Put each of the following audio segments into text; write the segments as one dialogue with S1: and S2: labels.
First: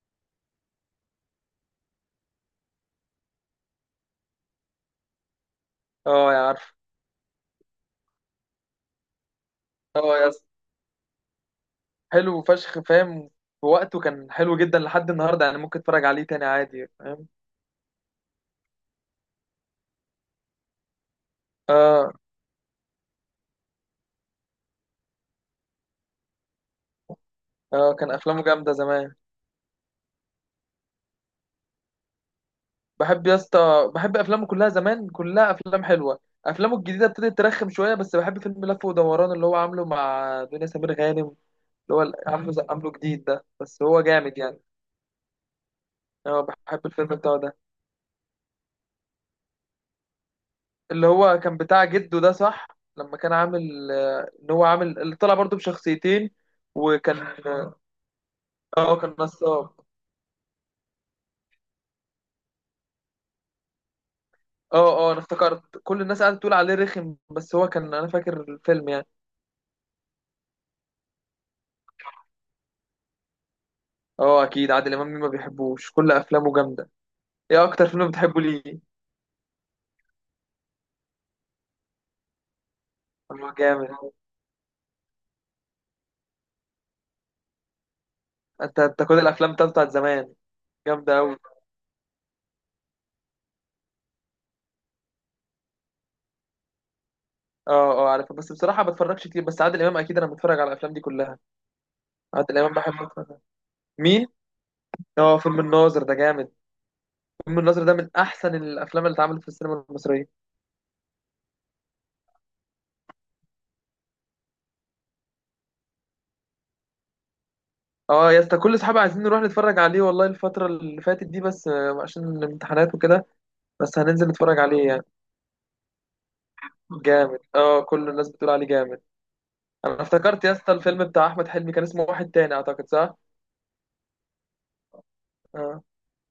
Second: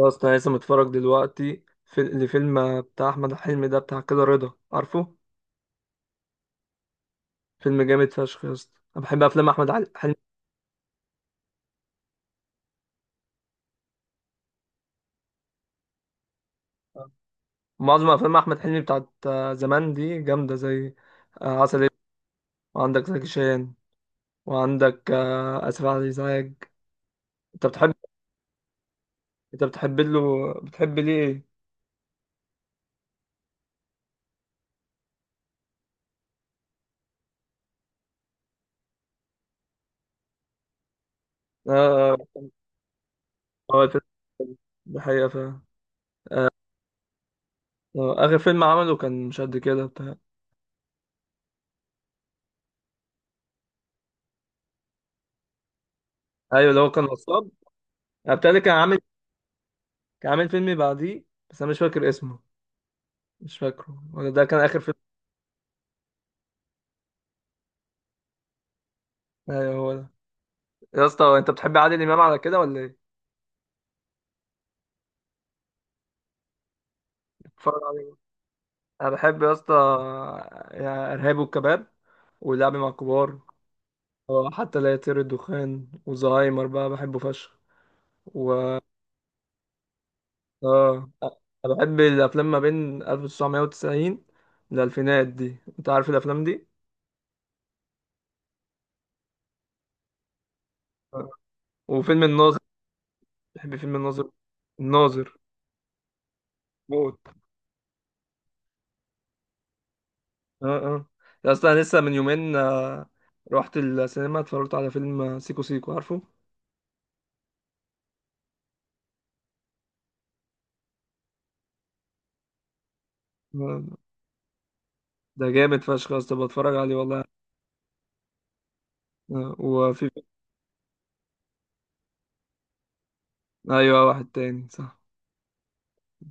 S1: يا اسطى أنا لسه متفرج دلوقتي في لفيلم بتاع احمد حلمي ده بتاع كده رضا عارفه.
S2: اه، يا عارف.
S1: فيلم جامد فشخ يا اسطى، انا بحب افلام احمد حلمي.
S2: اه يا اسطى، حلو فشخ، فاهم. في وقته كان حلو جدا لحد النهارده، يعني ممكن اتفرج عليه تاني عادي، فاهم.
S1: معظم افلام احمد حلمي بتاعت زمان دي جامده، زي عسل اسود.
S2: اه
S1: وعندك زكي شان. وعندك اسف على الازعاج. انت بتحب؟
S2: اه كان افلامه جامده زمان.
S1: انت بتحب له، بتحب ليه ايه؟
S2: بحب يا اسطى، بحب افلامه كلها زمان، كلها افلام حلوه. افلامه الجديده ابتدت ترخم شويه، بس بحب فيلم لف ودوران اللي هو عامله مع دنيا سمير غانم. اللي هو
S1: اه،
S2: عامله عامله جديد ده، بس
S1: الفيلم
S2: هو جامد يعني.
S1: ده حقيقه فعلا.
S2: اه، بحب الفيلم بتاعه ده.
S1: اخر فيلم عمله كان مش قد كده بتاع.
S2: اللي هو كان بتاع جده ده، صح؟ لما كان عامل ان هو عامل اللي طلع برضه بشخصيتين.
S1: ايوه اللي هو كان
S2: وكان،
S1: نصاب. بتاع ده كان
S2: اه
S1: عامل.
S2: كان نصاب.
S1: كان عامل فيلم بعديه. بس انا مش فاكر اسمه. مش فاكره ولا ده كان
S2: اه
S1: اخر فيلم.
S2: اه انا افتكرت كل الناس قاعده تقول عليه رخم، بس هو كان، انا فاكر الفيلم يعني.
S1: ايوه هو ده. يا اسطى، انت بتحب عادل امام على كده ولا ايه؟
S2: اه اكيد، عادل امام مين ما بيحبوش؟ كل افلامه جامده. ايه
S1: بتتفرج
S2: اكتر فيلم
S1: عليه؟
S2: بتحبه ليه؟
S1: انا بحب يا اسطى. يا ارهاب والكباب. ولعب مع الكبار.
S2: هو جامد.
S1: اه، حتى لا يطير الدخان وزهايمر بقى بحبه فشخ. و
S2: انت كل الافلام بتاعته بتاعت زمان
S1: اه
S2: جامده قوي.
S1: انا بحب الافلام ما بين 1990 للالفينات دي، انت عارف الافلام دي.
S2: اه اه، عارفها، بس بصراحه ما بتفرجش كتير، بس عادل امام اكيد انا بتفرج على الافلام دي
S1: اه.
S2: كلها.
S1: وفيلم
S2: عادل
S1: الناظر.
S2: امام بحب اتفرج.
S1: بحب فيلم
S2: مين؟
S1: الناظر. الناظر
S2: اه فيلم الناظر ده جامد.
S1: موت.
S2: فيلم الناظر ده من احسن الافلام اللي اتعملت في السينما المصريه.
S1: اه اه، يا اصلا أنا لسه من يومين، رحت السينما اتفرجت على فيلم سيكو سيكو، عارفه؟
S2: اه يا اسطى، كل اصحابي عايزين نروح نتفرج عليه والله الفتره اللي فاتت دي، بس عشان الامتحانات وكده.
S1: آه،
S2: بس هننزل نتفرج عليه يعني.
S1: ده جامد فشخ يا اسطى، بتفرج عليه والله.
S2: جامد، اه كل الناس بتقول عليه جامد. انا
S1: وفي.
S2: افتكرت يا اسطى الفيلم بتاع احمد حلمي كان اسمه واحد تاني، اعتقد، صح؟
S1: ايوه واحد تاني، صح.
S2: اه،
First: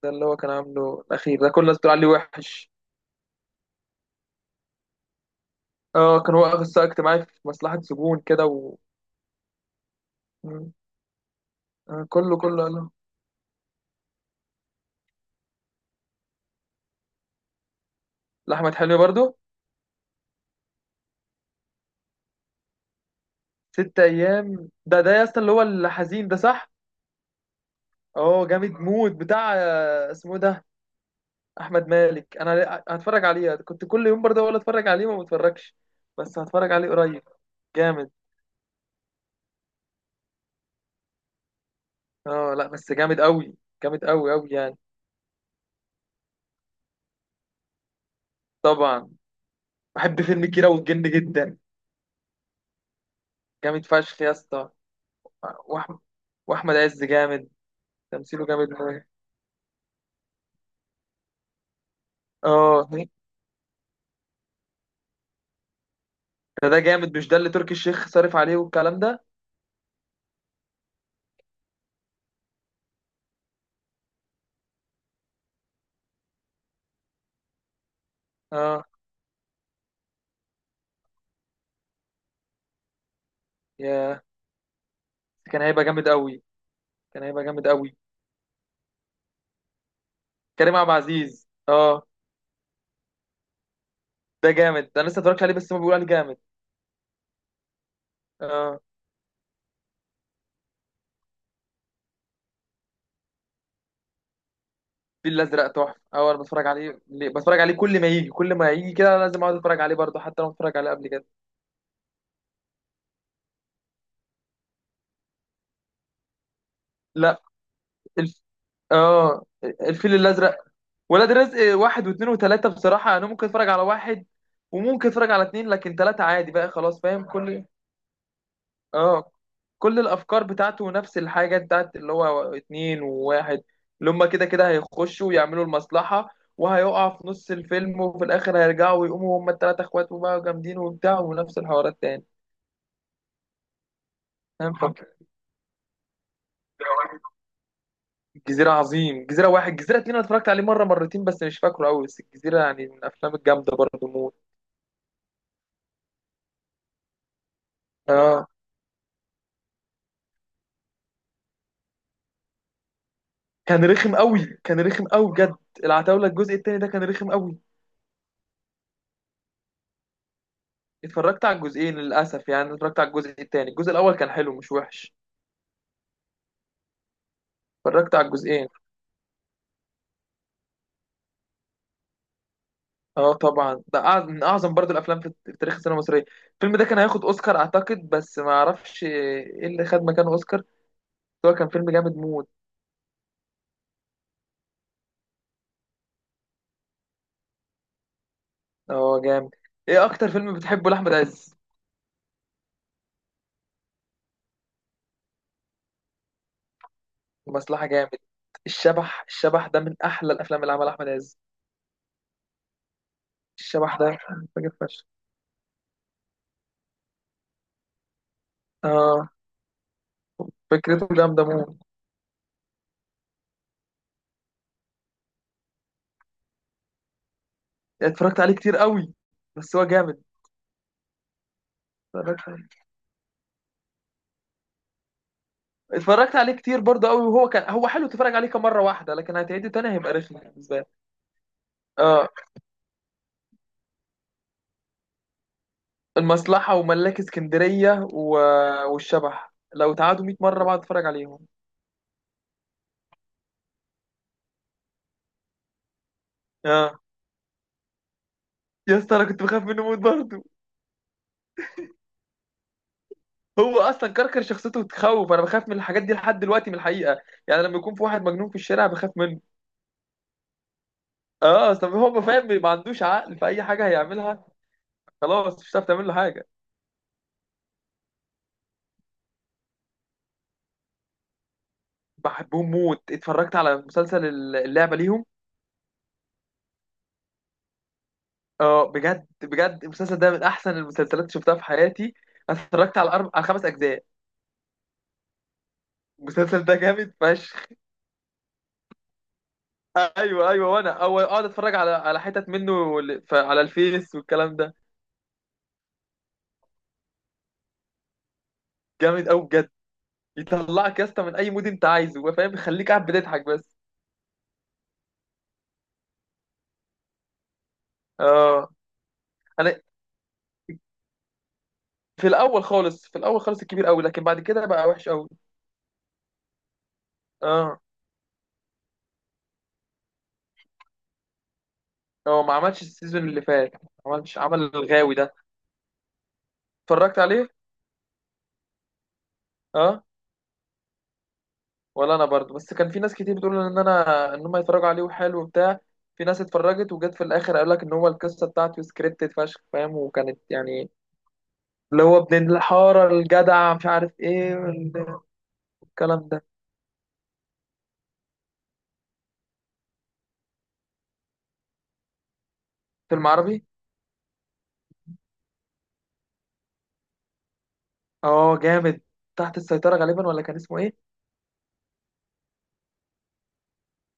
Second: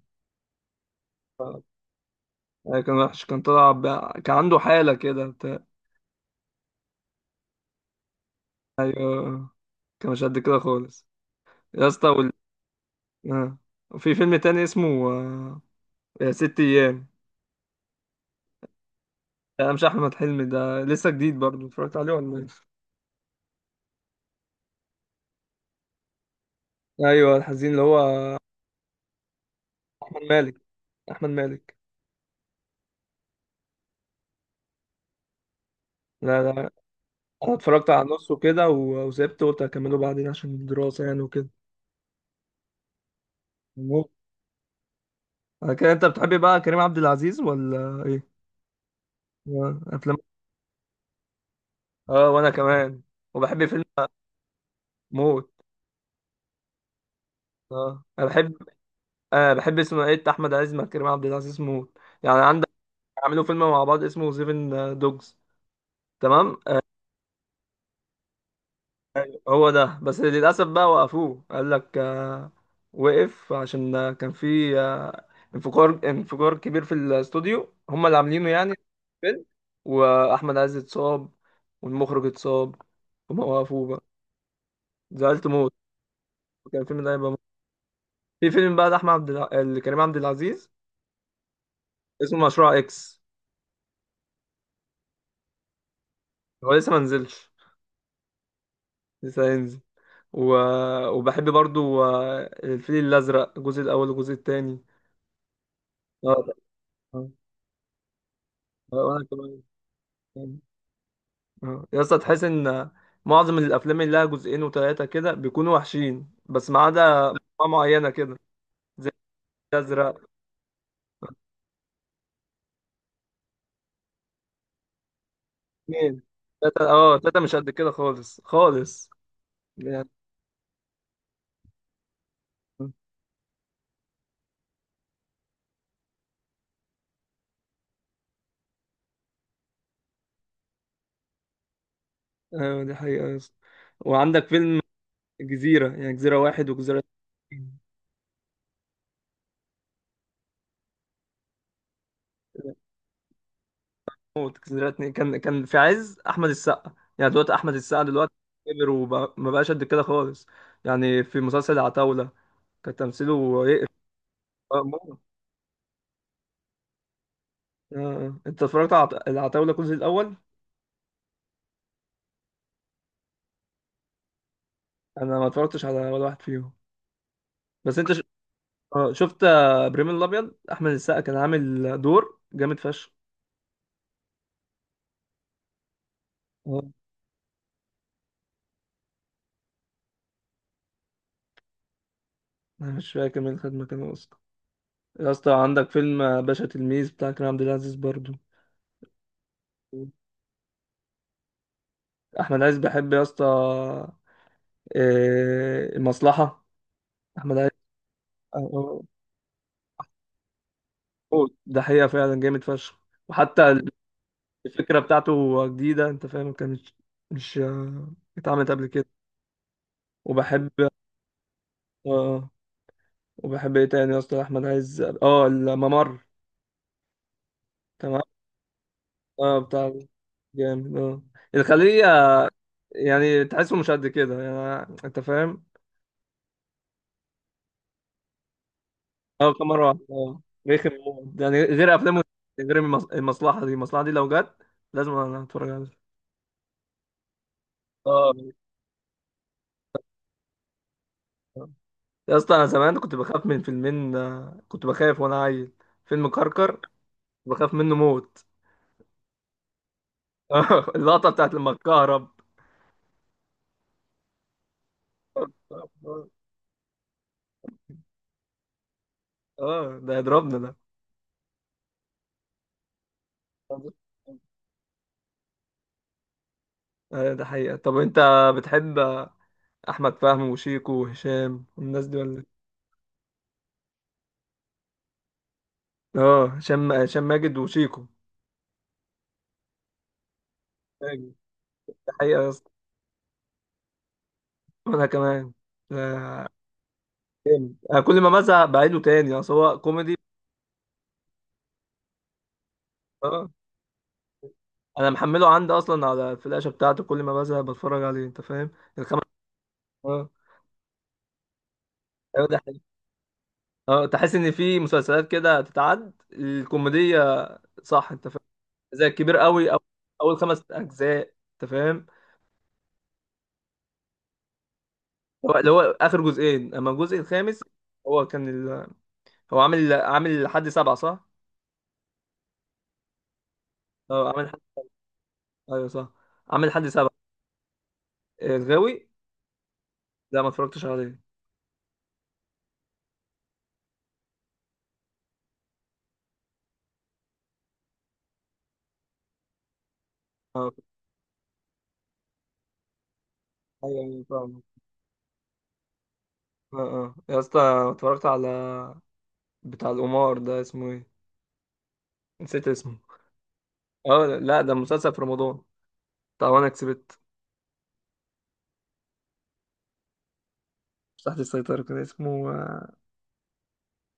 S2: ده اللي هو كان عامله الاخير ده، كل الناس بتقول عليه وحش.
S1: كان وحش، كان طلع ب... كان عنده حالة كده بتاع.
S2: اه، كان واقف السقا اجتماعي في مصلحة سجون كده، و
S1: ايوه، كان مش قد كده
S2: مم.
S1: خالص. يا
S2: آه،
S1: اسطى وال...
S2: كله كله قال له.
S1: آه. وفي فيلم تاني اسمه، ست ايام.
S2: لاحمد حلمي برضو.
S1: ده مش احمد حلمي، ده لسه جديد برضه، اتفرجت عليه ولا ايه؟
S2: ست ايام ده ده يا اسطى اللي هو الحزين ده، صح؟
S1: ايوه الحزين اللي هو.
S2: اه جامد موت. بتاع
S1: احمد
S2: اسمه إيه
S1: مالك.
S2: ده؟
S1: احمد مالك.
S2: احمد مالك. انا هتفرج عليه، كنت كل يوم برضه اقول اتفرج عليه، ما بتفرجش، بس
S1: لا لا، انا
S2: هتفرج عليه قريب.
S1: اتفرجت على
S2: جامد.
S1: النص وكده وسبت، قلت اكمله بعدين عشان الدراسة يعني وكده.
S2: اه لا بس جامد قوي، جامد
S1: مو-
S2: قوي قوي يعني.
S1: على كده انت بتحبي بقى كريم عبد العزيز ولا ايه؟
S2: طبعا،
S1: افلام.
S2: بحب فيلم كيرة والجن جدا.
S1: اه وانا كمان. وبحب فيلم.
S2: جامد فشخ يا اسطى.
S1: موت.
S2: واحمد، واحمد عز جامد،
S1: اه انا
S2: تمثيله
S1: بحب.
S2: جامد أوي.
S1: آه بحب اسمه ايه بتاع احمد عز مع كريم عبد العزيز موت يعني عندك.
S2: اه
S1: عملوا فيلم مع بعض اسمه سيفن دوجز. تمام.
S2: ده جامد، مش ده اللي تركي الشيخ صارف عليه والكلام ده؟
S1: هو ده بس للأسف بقى وقفوه، قال لك وقف عشان كان في انفجار، انفجار كبير في الاستوديو هم اللي عاملينه يعني.
S2: اه،
S1: فيلم. وأحمد عز اتصاب. والمخرج اتصاب. هما وقفوه بقى.
S2: يا
S1: زعلت
S2: كان
S1: موت.
S2: هيبقى جامد قوي.
S1: كان الفيلم ده
S2: كان
S1: هيبقى موت.
S2: هيبقى جامد قوي.
S1: في فيلم بقى كريم عبد العزيز
S2: كريم عبد العزيز، اه
S1: اسمه مشروع إكس.
S2: ده جامد. ده انا لسه اتفرجت عليه، بس ما بيقول عليه جامد.
S1: هو لسه ما نزلش.
S2: اه
S1: لسه هينزل و... وبحب برضو الفيل الأزرق الجزء الأول والجزء التاني.
S2: الفيل الازرق تحفه. اول ما
S1: آه،
S2: بتفرج عليه
S1: آه،
S2: بتفرج عليه، كل ما يجي كل ما يجي كده
S1: وأنا
S2: لازم اقعد
S1: كمان.
S2: اتفرج عليه برضه، حتى لو اتفرج عليه قبل كده.
S1: آه. يا اسطى تحس ان معظم الافلام اللي لها جزئين وثلاثه كده بيكونوا وحشين بس ما عدا انواع
S2: لا،
S1: معينه كده.
S2: الف...
S1: زي
S2: اه الفيل
S1: الازرق.
S2: الازرق، ولاد رزق واحد واثنين وثلاثه. بصراحه انا ممكن اتفرج على واحد، وممكن اتفرج على اثنين، لكن
S1: اثنين.
S2: ثلاثه عادي بقى
S1: ثلاثه
S2: خلاص،
S1: اه،
S2: فاهم.
S1: ثلاثه مش
S2: كل،
S1: قد كده خالص خالص
S2: اه كل
S1: يعني.
S2: الافكار بتاعته نفس الحاجه، بتاعت اللي هو اتنين وواحد، اللي هما كده كده هيخشوا ويعملوا المصلحه، وهيقع في نص الفيلم، وفي الاخر هيرجعوا ويقوموا هما الثلاثه اخوات وبقوا جامدين وبتاع، ونفس الحوارات تاني،
S1: ايوه دي حقيقه يا اسطى. وعندك
S2: فاهم.
S1: فيلم جزيره، يعني جزيره واحد وجزيره اتنين.
S2: الجزيرة عظيم، الجزيرة واحد الجزيرة اتنين، أنا اتفرجت عليه مرة مرتين بس مش فاكره أوي، بس الجزيرة يعني من الأفلام الجامدة برضه موت.
S1: موت. جزيره اتنين كان، كان في عز احمد السقا يعني، دلوقتي احمد السقا دلوقتي
S2: آه،
S1: كبر وما بقاش قد كده خالص يعني. في مسلسل العتاوله كان تمثيله
S2: كان
S1: يقرف.
S2: رخم أوي كان رخم
S1: موت.
S2: أوي بجد. العتاولة الجزء التاني ده كان رخم أوي.
S1: آه. آه. انت اتفرجت على العتاولة الجزء الاول؟
S2: اتفرجت على الجزئين للأسف، يعني أنا اتفرجت على الجزء التاني، الجزء الأول كان حلو مش وحش.
S1: انا ما اتفرجتش على ولا واحد فيهم. بس انت
S2: اتفرجت على الجزئين.
S1: آه. شفت ابراهيم الابيض، احمد السقا كان عامل دور جامد فشخ.
S2: اه طبعا، ده من أعظم برضه الأفلام في في تاريخ السينما المصرية. الفيلم ده
S1: آه.
S2: كان هياخد أوسكار أعتقد، بس ما أعرفش إيه اللي خد مكانه أوسكار بس. هو كان فيلم جامد موت.
S1: انا مش فاكر مين خد مكانه اصلا. يا اسطى عندك فيلم باشا تلميذ بتاع كريم عبد العزيز برضو.
S2: اه جامد. إيه أكتر فيلم بتحبه لأحمد عز؟
S1: احمد عز بحب يا اسطى المصلحة. احمد عز
S2: مصلحة جامد.
S1: آه،
S2: الشبح، الشبح ده من أحلى الأفلام اللي عملها أحمد عز.
S1: آه. ده حقيقة فعلا جامد فشخ. وحتى
S2: الشبح ده فاجر
S1: الفكرة
S2: فشخ.
S1: بتاعته جديدة، انت فاهم، كانت مش، مش اتعملت قبل كده.
S2: آه،
S1: وبحب.
S2: فكرته جامدة موت.
S1: اه وبحب ايه تاني يا اسطى؟ احمد عز اه، الممر. تمام.
S2: اتفرجت عليه كتير قوي،
S1: اه
S2: بس هو
S1: بتاع
S2: جامد.
S1: جامد اه الخلية،
S2: اتفرجت عليه.
S1: يعني تحسه مش قد كده يعني انت فاهم.
S2: اتفرجت عليه كتير برضه قوي، وهو كان، هو حلو تتفرج عليه كام مرة واحدة، لكن
S1: اه كم
S2: هتعيده
S1: مرة
S2: تاني
S1: واحدة
S2: هيبقى رخم
S1: اه.
S2: بالنسبة لي.
S1: رخم موت. يعني غير افلامه،
S2: آه،
S1: غير المصلحة دي، المصلحة دي لو جت لازم انا اتفرج عليها.
S2: المصلحة وملاك اسكندرية و...
S1: اه.
S2: والشبح لو تعادوا 100 مرة بقعد اتفرج عليهم.
S1: يا اسطى انا زمان كنت بخاف من فيلمين، كنت بخاف وانا عيل. فيلم كركر.
S2: آه
S1: بخاف منه موت.
S2: يا اسطى، انا كنت بخاف منه موت برضه.
S1: اللقطة بتاعت لما اتكهرب.
S2: هو اصلا كركر شخصيته تخوف، انا بخاف من الحاجات دي
S1: اه
S2: لحد دلوقتي من الحقيقه، يعني لما يكون في واحد مجنون في الشارع بخاف منه.
S1: ده يضربنا.
S2: اه، اصل هو ما فاهم، ما عندوش عقل في اي حاجه
S1: ده
S2: هيعملها، خلاص مش هتعرف تعمل له حاجه.
S1: ايوه ده حقيقة. طب انت بتحب احمد فهمي وشيكو وهشام والناس دي ولا إيه؟
S2: بحبهم موت. اتفرجت على مسلسل اللعبه ليهم.
S1: اه هشام، هشام ماجد وشيكو.
S2: اه بجد بجد، المسلسل ده من احسن المسلسلات اللي
S1: ماجد.
S2: شفتها في
S1: ده
S2: حياتي.
S1: حقيقة يا
S2: انا
S1: اسطى.
S2: اتفرجت على خمس اجزاء.
S1: وانا كمان. آه،
S2: المسلسل ده جامد فشخ.
S1: جامد. انا كل ما بزهق بعيده تاني، اصل هو كوميدي.
S2: ايوه ايوه، وانا اول اقعد اتفرج على حتت منه
S1: اه
S2: على الفيس والكلام ده.
S1: انا محمله عندي اصلا على الفلاشة بتاعته، كل ما بزهق بتفرج عليه انت فاهم. الخمس.
S2: جامد قوي بجد.
S1: اه.
S2: يطلعك يا اسطى من اي مود انت عايزه، هو
S1: ايوه
S2: فاهم،
S1: ده
S2: يخليك
S1: حقيقة.
S2: قاعد بتضحك بس.
S1: اه تحس ان في مسلسلات كده تتعد الكوميدية، صح انت فاهم؟
S2: اه
S1: زي الكبير قوي او.
S2: انا
S1: اول خمس اجزاء انت فاهم.
S2: في الاول خالص في الاول خالص الكبير قوي، لكن بعد كده بقى وحش قوي.
S1: هو اللي هو اخر جزئين، اما الجزء الخامس،
S2: اه
S1: هو كان ال... هو عامل، عامل لحد سبعة صح؟
S2: هو ما عملش السيزون اللي فات، ما
S1: اه
S2: عملش،
S1: عامل
S2: عمل الغاوي ده.
S1: ايوه صح، عامل لحد سبعة.
S2: اتفرجت عليه.
S1: الغاوي.
S2: اه،
S1: لا ما اتفرجتش عليه.
S2: ولا انا برضو، بس كان في ناس كتير بتقول ان انا ان هم يتفرجوا عليه وحلو وبتاع. في ناس اتفرجت وجت في الاخر قال لك ان هو القصه بتاعته سكريبتد فشخ، فاهم، وكانت
S1: اه.
S2: يعني اللي هو ابن الحاره الجدع مش
S1: ايوه
S2: عارف
S1: أيوة،
S2: ايه
S1: فاهم.
S2: والكلام ده.
S1: اه اه يا اسطى، اتفرجت على بتاع القمار ده، اسمه ايه؟ نسيت اسمه.
S2: فيلم عربي؟
S1: اه لا ده مسلسل في رمضان، بتاع وانا كسبت.
S2: اه جامد. تحت السيطرة غالبا، ولا كان اسمه ايه؟
S1: مش تحت السيطرة كان اسمه،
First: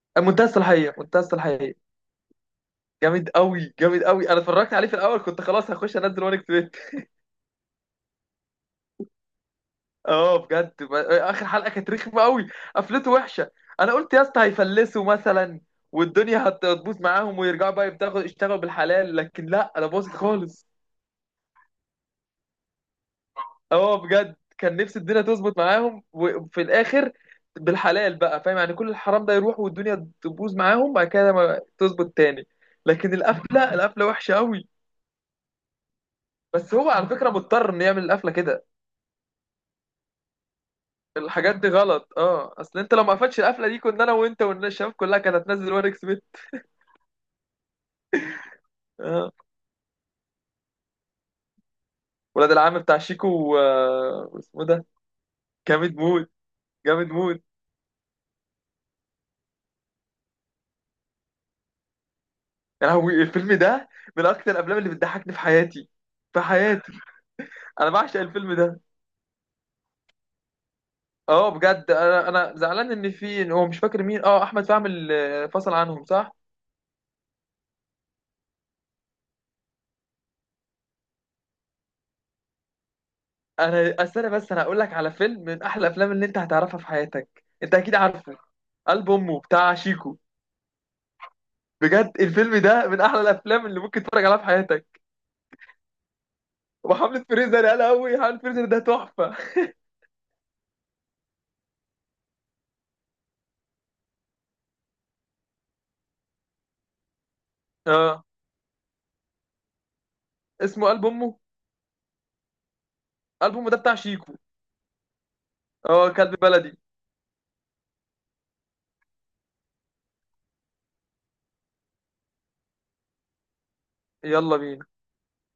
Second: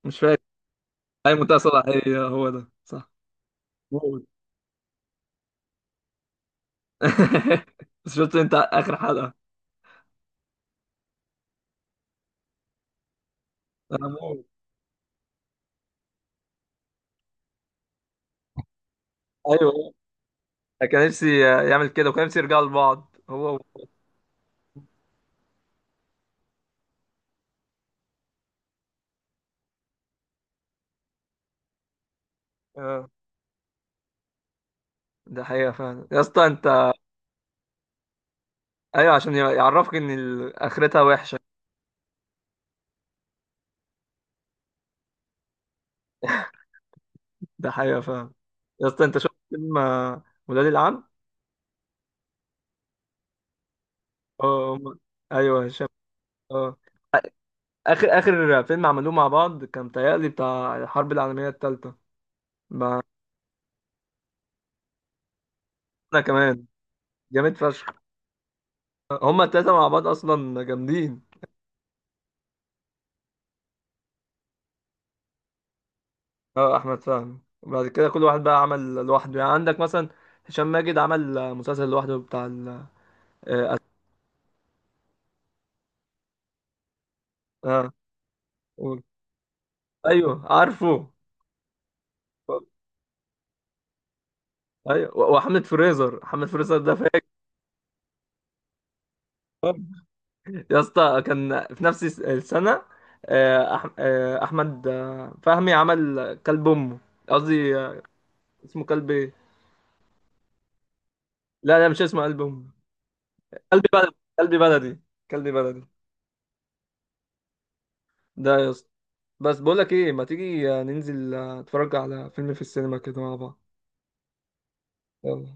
S1: مش فاكر.
S2: منتهى الصلاحية، منتهى
S1: اي منتهى
S2: الصلاحية.
S1: صلاحية هو ده صح.
S2: جامد قوي، جامد
S1: موت.
S2: قوي. انا اتفرجت عليه في الاول كنت خلاص هخش انزل وان كتبت.
S1: بس شفت انت اخر حلقة؟
S2: اه بجد، اخر حلقة كانت رخمة قوي، قفلته وحشة. انا
S1: انا
S2: قلت يا اسطى
S1: موت.
S2: هيفلسوا مثلا، والدنيا هتبوظ معاهم ويرجعوا بقى يبتغوا يشتغلوا بالحلال، لكن لا، انا
S1: ايوه
S2: باظت خالص.
S1: كان نفسي يعمل كده، وكان نفسي يرجعوا لبعض هو و...
S2: اه بجد كان نفسي الدنيا تظبط معاهم، وفي الاخر بالحلال بقى فاهم يعني، كل الحرام ده يروح والدنيا تبوظ معاهم بعد كده ما تظبط تاني.
S1: آه.
S2: لكن القفله، القفله وحشه قوي.
S1: ده حقيقة فعلا يا اسطى
S2: بس هو
S1: انت.
S2: على فكره مضطر انه يعمل القفله كده،
S1: ايوه عشان يعرفك ان اخرتها وحشة.
S2: الحاجات دي غلط. اه اصل انت لو ما قفلتش القفله دي، كنا انا وانت والناس الشباب كلها كانت هتنزل واريك سميث.
S1: ده حقيقة فعلا. يا اسطى انت
S2: اه،
S1: شفت فيلم ولاد العم؟
S2: ولاد العم بتاع شيكو و... واسمه
S1: اه
S2: ده.
S1: ايوه هشام.
S2: جامد موت،
S1: اه،
S2: جامد موت.
S1: اخر، اخر فيلم عملوه مع بعض كان تهيألي بتاع الحرب العالمية التالتة
S2: يعني
S1: مع.
S2: هو الفيلم ده من اكتر الافلام اللي بتضحكني في حياتي،
S1: انا
S2: في
S1: كمان.
S2: حياتي.
S1: جامد
S2: انا
S1: فشخ.
S2: بعشق الفيلم ده.
S1: هما التلاتة مع بعض اصلا جامدين.
S2: اه بجد، انا زعلان ان في، إن هو مش فاكر مين، اه احمد فهمي اللي فصل عنهم، صح؟
S1: اه احمد فهمي، وبعد كده كل واحد بقى عمل لوحده يعني، عندك مثلا هشام ماجد عمل مسلسل لوحده بتاع آه،
S2: انا استنى بس، انا هقول لك على فيلم من احلى الافلام اللي انت هتعرفها في حياتك، انت
S1: اه
S2: اكيد عارفه.
S1: قول.
S2: قلب امه بتاع شيكو.
S1: ايوه عارفه.
S2: بجد الفيلم ده من احلى الافلام اللي ممكن تتفرج عليها في حياتك.
S1: ايوه وحملة فريزر، حملة فريزر ده فاكر.
S2: وحملة فريزر، يا قوي، حملة فريزر ده تحفه.
S1: يا اسطى كان في نفس السنة، آه، أح... آه، احمد فهمي عمل كلب امه، قصدي
S2: اه
S1: اسمه كلب ايه.
S2: اسمه قلب امه.
S1: لا لا مش اسمه كلب امه.
S2: قلب امه ده
S1: كلب
S2: بتاع
S1: بلدي.
S2: شيكو.
S1: كلب بلدي. كلب بلدي
S2: اه كلب بلدي.
S1: ده يا اسطى. بس بقول لك ايه، ما تيجي ننزل نتفرج على فيلم في السينما كده مع بعض.
S2: يلا بينا.
S1: يلا.